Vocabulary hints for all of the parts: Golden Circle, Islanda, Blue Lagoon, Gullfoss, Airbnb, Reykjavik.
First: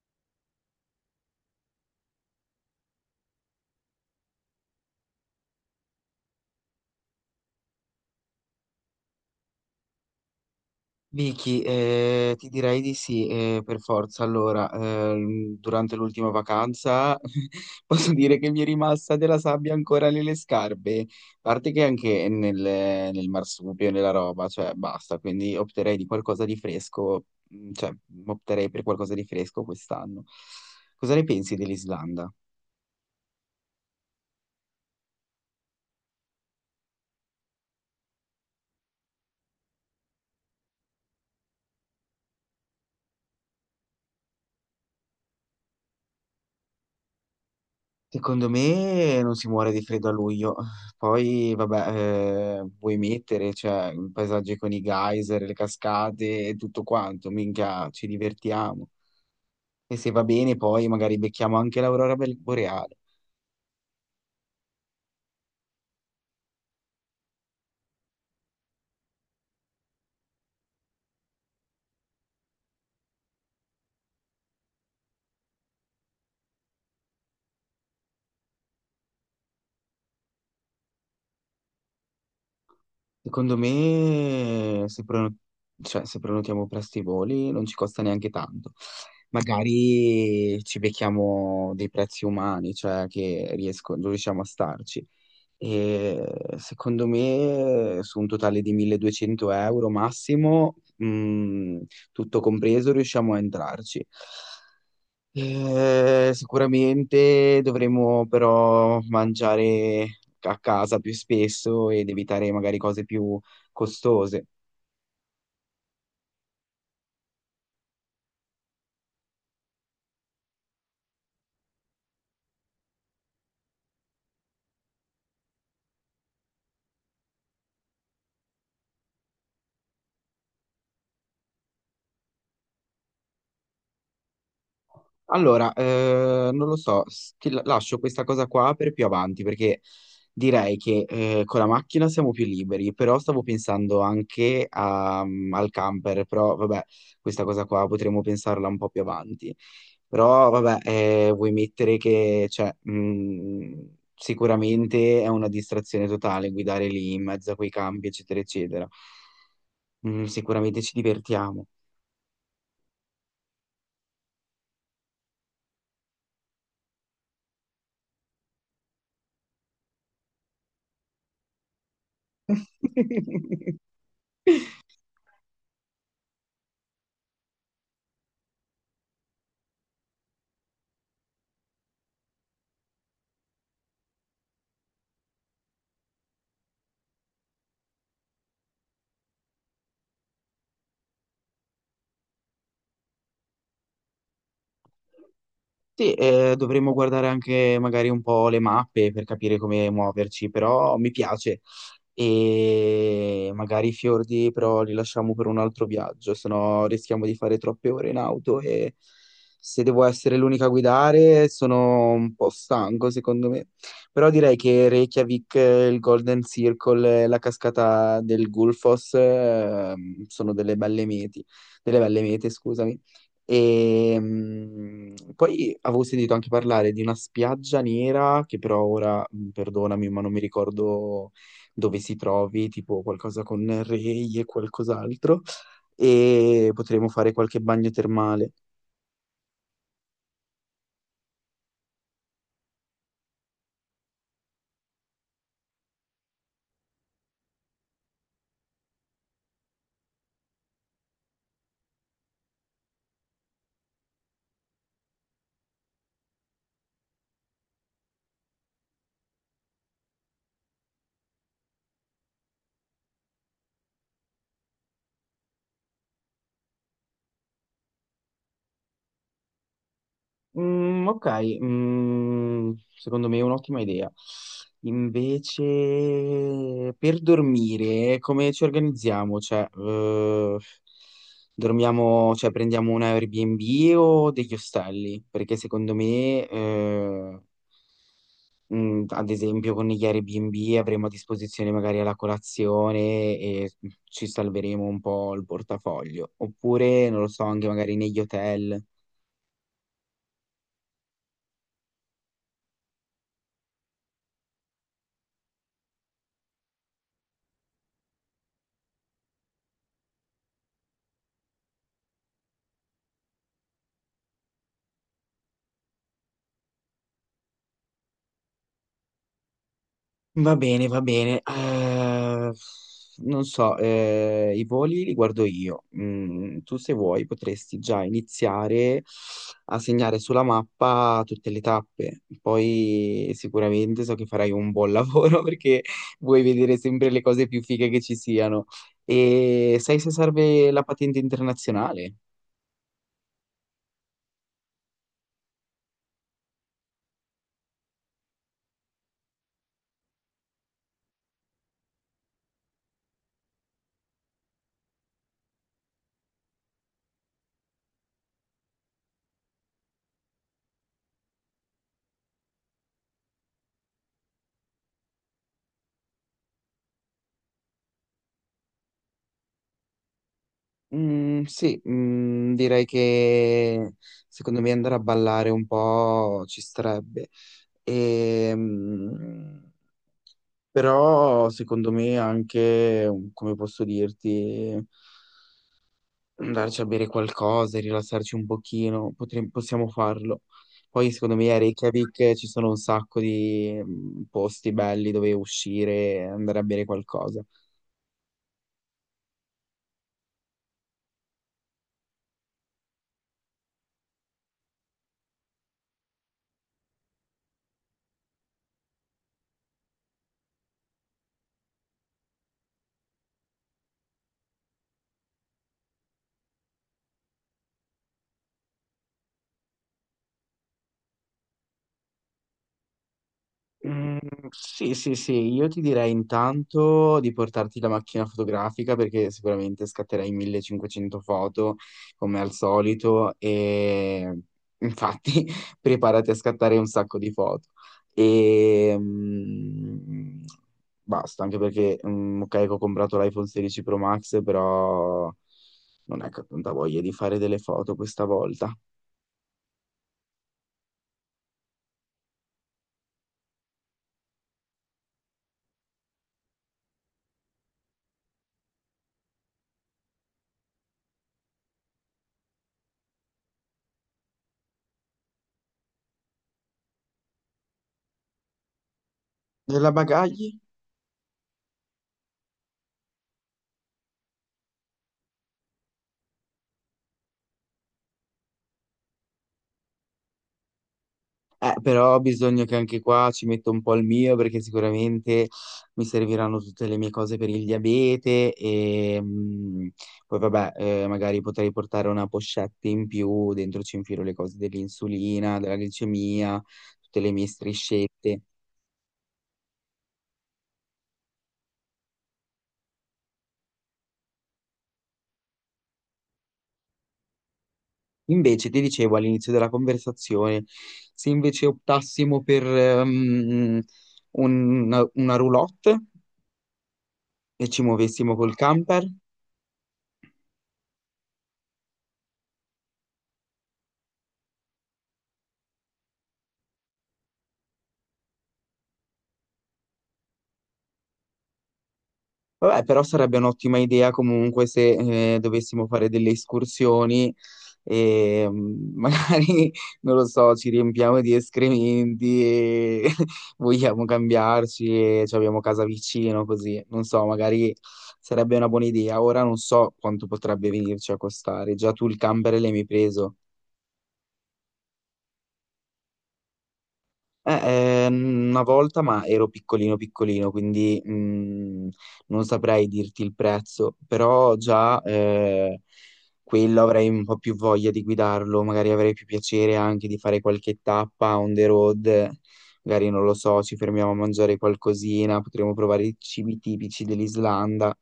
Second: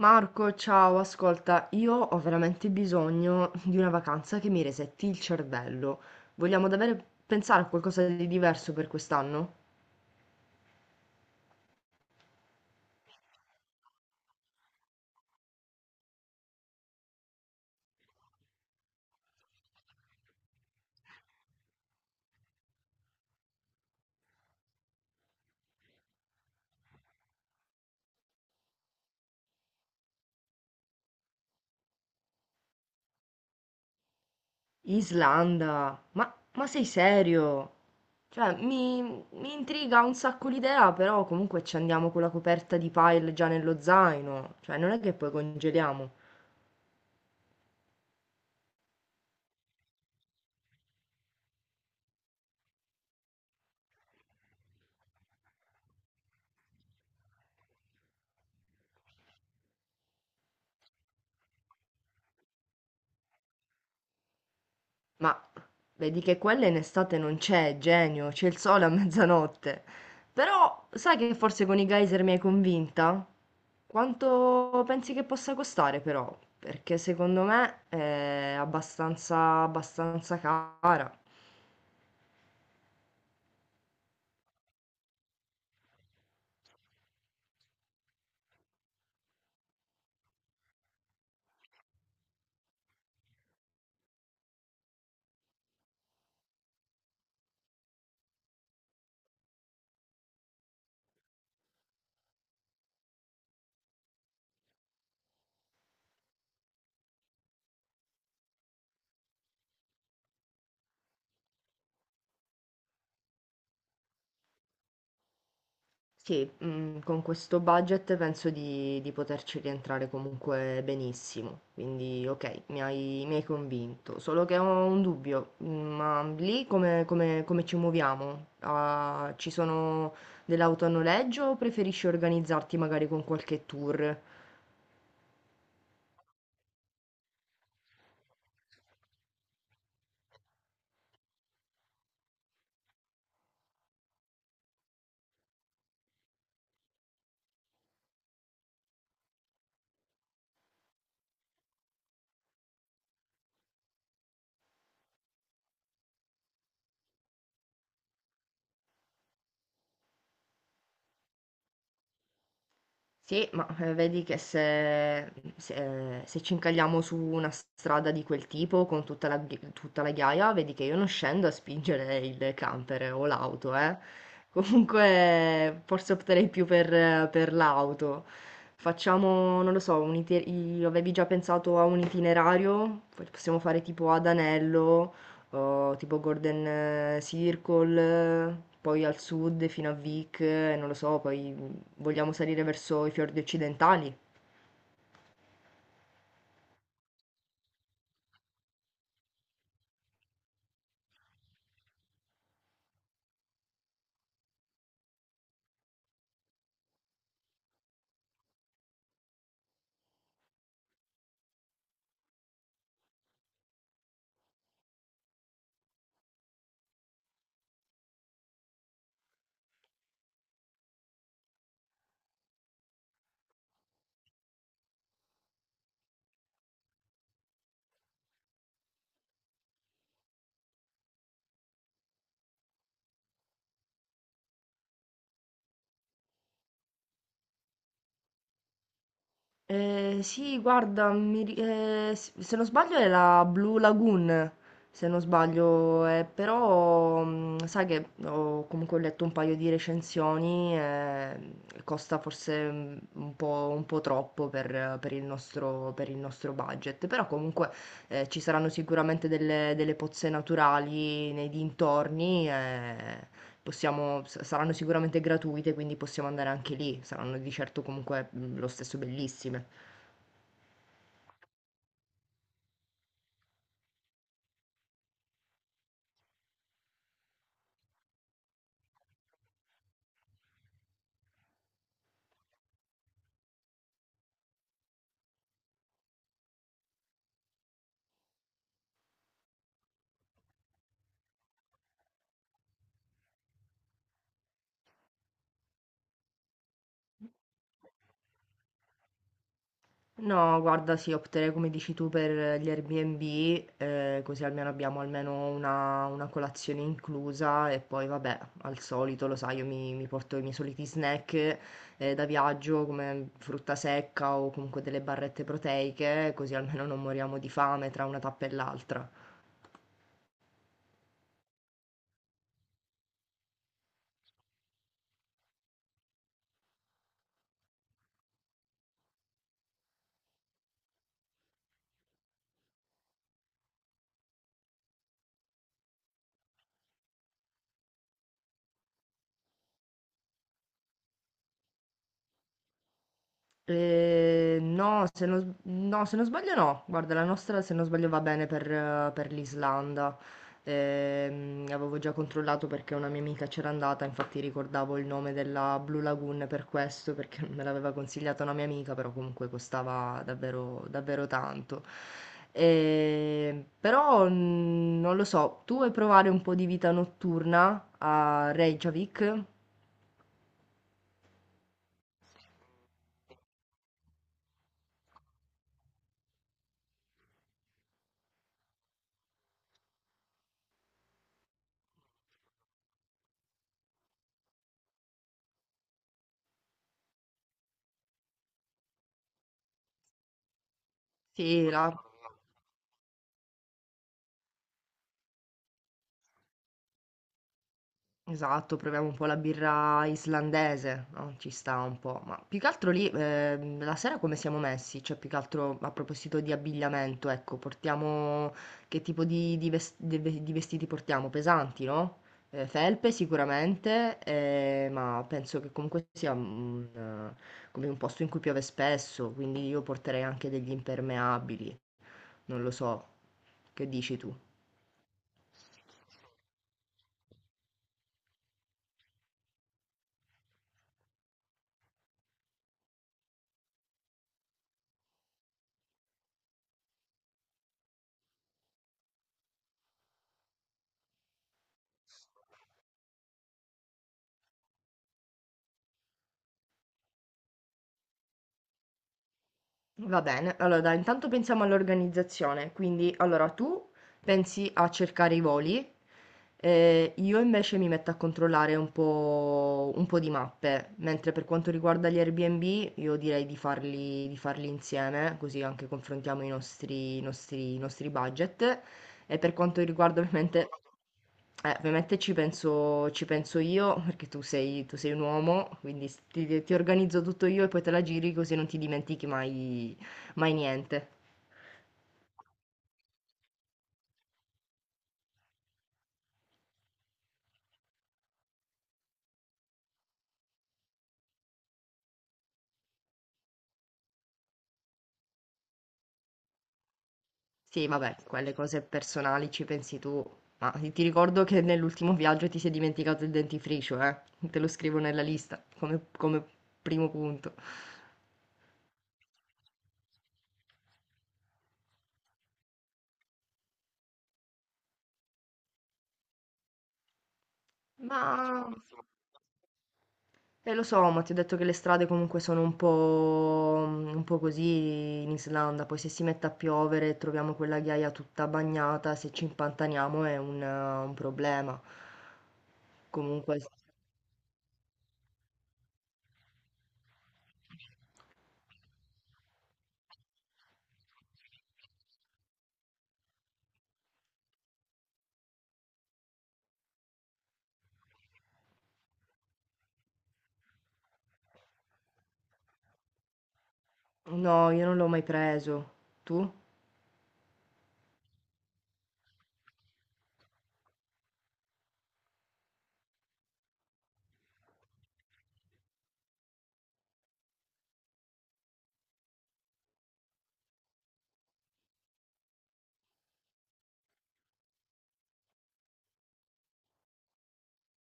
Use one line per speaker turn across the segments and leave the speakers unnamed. Marco, ciao, ascolta, io ho veramente bisogno di una vacanza che mi resetti il cervello. Vogliamo davvero pensare a qualcosa di diverso per quest'anno?
Vicky, ti direi di sì, per forza. Allora, durante l'ultima vacanza posso dire che mi è rimasta della sabbia ancora nelle scarpe, a parte che anche nel marsupio, nella roba, cioè basta, quindi opterei di qualcosa di fresco, mm, cioè opterei per qualcosa di fresco quest'anno. Cosa ne pensi dell'Islanda?
Islanda, ma sei serio? Cioè, mi intriga un sacco l'idea, però comunque ci andiamo con la coperta di pile già nello zaino, cioè non è che poi congeliamo.
Secondo me non si muore di freddo a luglio. Poi, vabbè, vuoi mettere, cioè, un paesaggio con i geyser, le cascate e tutto quanto, minchia, ci divertiamo. E se va bene, poi magari becchiamo anche l'aurora boreale.
Ma vedi che quella in estate non c'è, genio, c'è il sole a mezzanotte. Però sai che forse con i geyser mi hai convinta. Quanto pensi che possa costare, però? Perché secondo me è abbastanza cara.
Secondo me, se, prono- cioè, se prenotiamo presto i voli, non ci costa neanche tanto. Magari ci becchiamo dei prezzi umani, cioè che riusciamo a starci. E secondo me su un totale di 1200 euro massimo, tutto compreso, riusciamo a entrarci. Sicuramente dovremo però mangiare a casa più spesso ed evitare magari cose più costose.
Sì, mhmm, con questo budget penso di poterci rientrare comunque benissimo. Quindi okay, mi hai convinto. Solo che ho un dubbio, mhmm, ma lì come ci muoviamo? Ah, ci sono delle auto a noleggio o preferisci organizzarti magari con qualche tour?
Allora, non lo so, lascio questa cosa qua per più avanti perché direi che con la macchina siamo più liberi, però stavo pensando anche al camper, però vabbè, questa cosa qua potremmo pensarla un po' più avanti. Però vabbè, vuoi mettere che cioè, sicuramente è una distrazione totale guidare lì in mezzo a quei campi, eccetera, eccetera. Sicuramente ci divertiamo.
Sì, ma, vedi che se mhmm, se ci incagliamo su una strada di quel tipo con tutta la ghi tutta la ghiaia, vedi che io non scendo a spingere il camper o l'auto, eh. Comunque forse opterei più per l'auto. Facciamo, non lo so, un ite i avevi già pensato a un itinerario? P Possiamo fare tipo ad anello, o tipo Golden Circle, poi al sud fino a Vic, non lo so, poi vogliamo salire verso i fiordi occidentali?
Sì, dovremmo guardare anche magari un po' le mappe per capire come muoverci, però mi piace. E magari i fiordi però li lasciamo per un altro viaggio, sennò rischiamo di fare troppe ore in auto e se devo essere l'unica a guidare sono un po' stanco secondo me. Però direi che Reykjavik, il Golden Circle, la cascata del Gullfoss, sono delle belle mete, scusami. E poi avevo sentito anche parlare di una spiaggia nera, che però ora, perdonami, ma non mi ricordo dove si trovi, tipo qualcosa con Rei e qualcos'altro, e potremmo fare qualche bagno termale.
Sì, guarda, se non sbaglio è la Blue Lagoon, se non sbaglio, però mm, sai che ho comunque letto un paio di recensioni, costa forse mm, un po' troppo per il nostro budget, però comunque ci saranno sicuramente delle pozze naturali nei dintorni, possiamo s saranno sicuramente gratuite, quindi possiamo andare anche lì, saranno di certo comunque, mhmm, lo stesso bellissime.
Mm, ok, mm, secondo me è un'ottima idea. Invece, per dormire, come ci organizziamo? Cioè, dormiamo, cioè, prendiamo un Airbnb o degli ostelli? Perché secondo me, ad esempio, con gli Airbnb avremo a disposizione magari la colazione e ci salveremo un po' il portafoglio. Oppure, non lo so, anche magari negli hotel.
No, guarda, sì, opterei come dici tu per gli Airbnb, così almeno abbiamo almeno una colazione inclusa e poi vabbè, al solito lo sai io mi porto i miei soliti snack, da viaggio come frutta secca o comunque delle barrette proteiche, così almeno non moriamo di fame tra una tappa e l'altra.
Va bene, va bene. Non so, i voli li guardo io. Tu se vuoi potresti già iniziare a segnare sulla mappa tutte le tappe. Poi sicuramente so che farai un buon lavoro perché vuoi vedere sempre le cose più fighe che ci siano. E sai se serve la patente internazionale?
No, se non, s- no, se non sbaglio no. Guarda, la nostra se non sbaglio va bene per l'Islanda. Avevo già controllato perché una mia amica c'era andata, infatti ricordavo il nome della Blue Lagoon per questo, perché me l'aveva consigliata una mia amica, però comunque costava davvero tanto. Però mm, non lo so, tu vuoi provare un po' di vita notturna a Reykjavik?
Mm, sì, direi che secondo me andare a ballare un po' ci starebbe. E, mm, Però secondo me anche, come posso dirti, andarci a bere qualcosa e rilassarci un pochino, possiamo farlo. Poi secondo me a
Sì, là.
Reykjavik ci sono un sacco di posti belli dove uscire e andare a bere qualcosa.
Esatto, proviamo un po' la birra islandese, no, ci sta un po', ma più che altro lì, la sera come siamo messi? Cioè, più che altro a proposito di abbigliamento, ecco, che tipo di vestiti portiamo? Pesanti, no? Felpe sicuramente, ma penso che comunque sia un, come un posto in cui piove spesso, quindi io porterei anche degli impermeabili, non lo so, che dici
Mm,
tu?
sì, sì, sì. Io ti direi intanto di portarti la macchina fotografica perché sicuramente scatterai 1500 foto come al solito e infatti preparati a scattare un sacco di foto. E basta, anche perché ok, che ho comprato l'iPhone 16 Pro Max, però non è che ho tanta voglia di fare delle foto questa volta.
Va bene, allora dai, intanto pensiamo all'organizzazione, quindi allora tu pensi a cercare i voli, io invece mi metto a controllare un po' di mappe, mentre per quanto riguarda gli Airbnb io direi di farli insieme, così anche confrontiamo i nostri budget e per quanto
Della
riguarda
bagagli?
ovviamente, ovviamente ci penso io, perché tu sei un uomo, quindi ti organizzo tutto io e poi te la giri così non ti dimentichi mai, mai niente.
Però bisogna che anche qua ci metto un po' il mio perché sicuramente mi serviranno tutte le mie cose per il diabete e poi vabbè, magari potrei portare una pochette in più, dentro ci infilo le cose dell'insulina, della glicemia, tutte le mie
Sì, vabbè,
striscette.
quelle cose personali ci pensi tu, ma ti ricordo che nell'ultimo viaggio ti sei dimenticato il dentifricio, eh? Te lo scrivo nella lista come primo punto.
Invece ti dicevo all'inizio della conversazione, se invece optassimo per una roulotte e ci
Ma...
muovessimo col camper.
eh lo so, ma ti ho detto che le strade comunque sono un po', mhmm, un po' così in Islanda, poi se si mette a piovere e troviamo quella ghiaia tutta bagnata, se ci impantaniamo è un problema.
Vabbè, però sarebbe
Comunque s
un'ottima idea comunque se dovessimo fare delle escursioni e magari, non lo so, ci riempiamo di escrementi e vogliamo cambiarci e ci abbiamo casa vicino, così. Non so, magari sarebbe una buona idea. Ora non so quanto potrebbe venirci a costare. Già tu il camper l'hai mi preso.
No, io non l'ho mai preso. Tu?
Una volta, ma ero piccolino piccolino, quindi non saprei dirti il prezzo, però già quello avrei un po' più voglia di guidarlo, magari avrei più piacere anche di fare qualche tappa on the road, magari non lo so, ci fermiamo a mangiare qualcosina, potremmo provare i cibi tipici dell'Islanda.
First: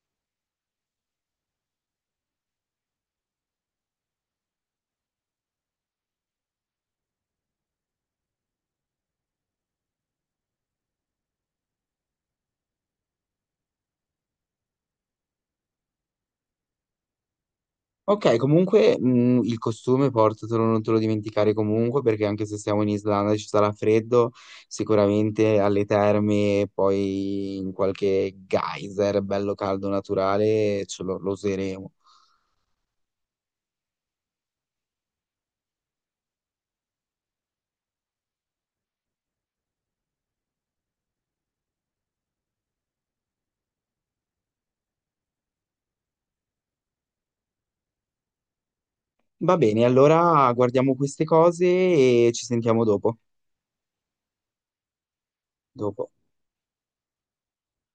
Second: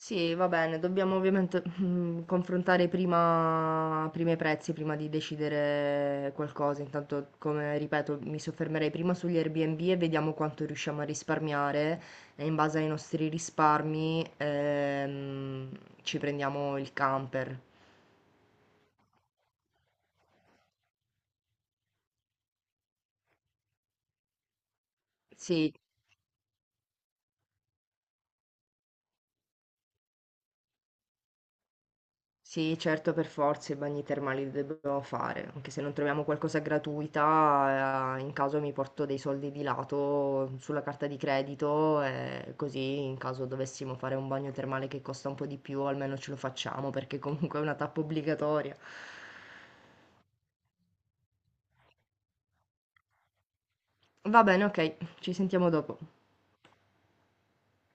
Sì, va bene, dobbiamo ovviamente mm, confrontare prima i prezzi, prima di decidere qualcosa. Intanto, come ripeto, mi soffermerei prima sugli Airbnb e vediamo quanto riusciamo a risparmiare e in base ai nostri risparmi ci prendiamo il camper.
Ok, comunque il costume portatelo, non te lo dimenticare comunque, perché anche se siamo in Islanda e ci sarà freddo, sicuramente
Sì,
alle terme, poi in qualche geyser bello caldo naturale, lo useremo.
sì, certo, per forza i bagni termali li dobbiamo fare, anche se non troviamo qualcosa gratuita, in caso mi porto dei soldi di lato sulla carta di credito e così in caso dovessimo fare un bagno termale che costa un po' di più, almeno ce lo facciamo perché comunque è una tappa obbligatoria.
Va bene, allora guardiamo queste cose e ci sentiamo dopo.
Va bene, ok, ci sentiamo dopo.
Dopo.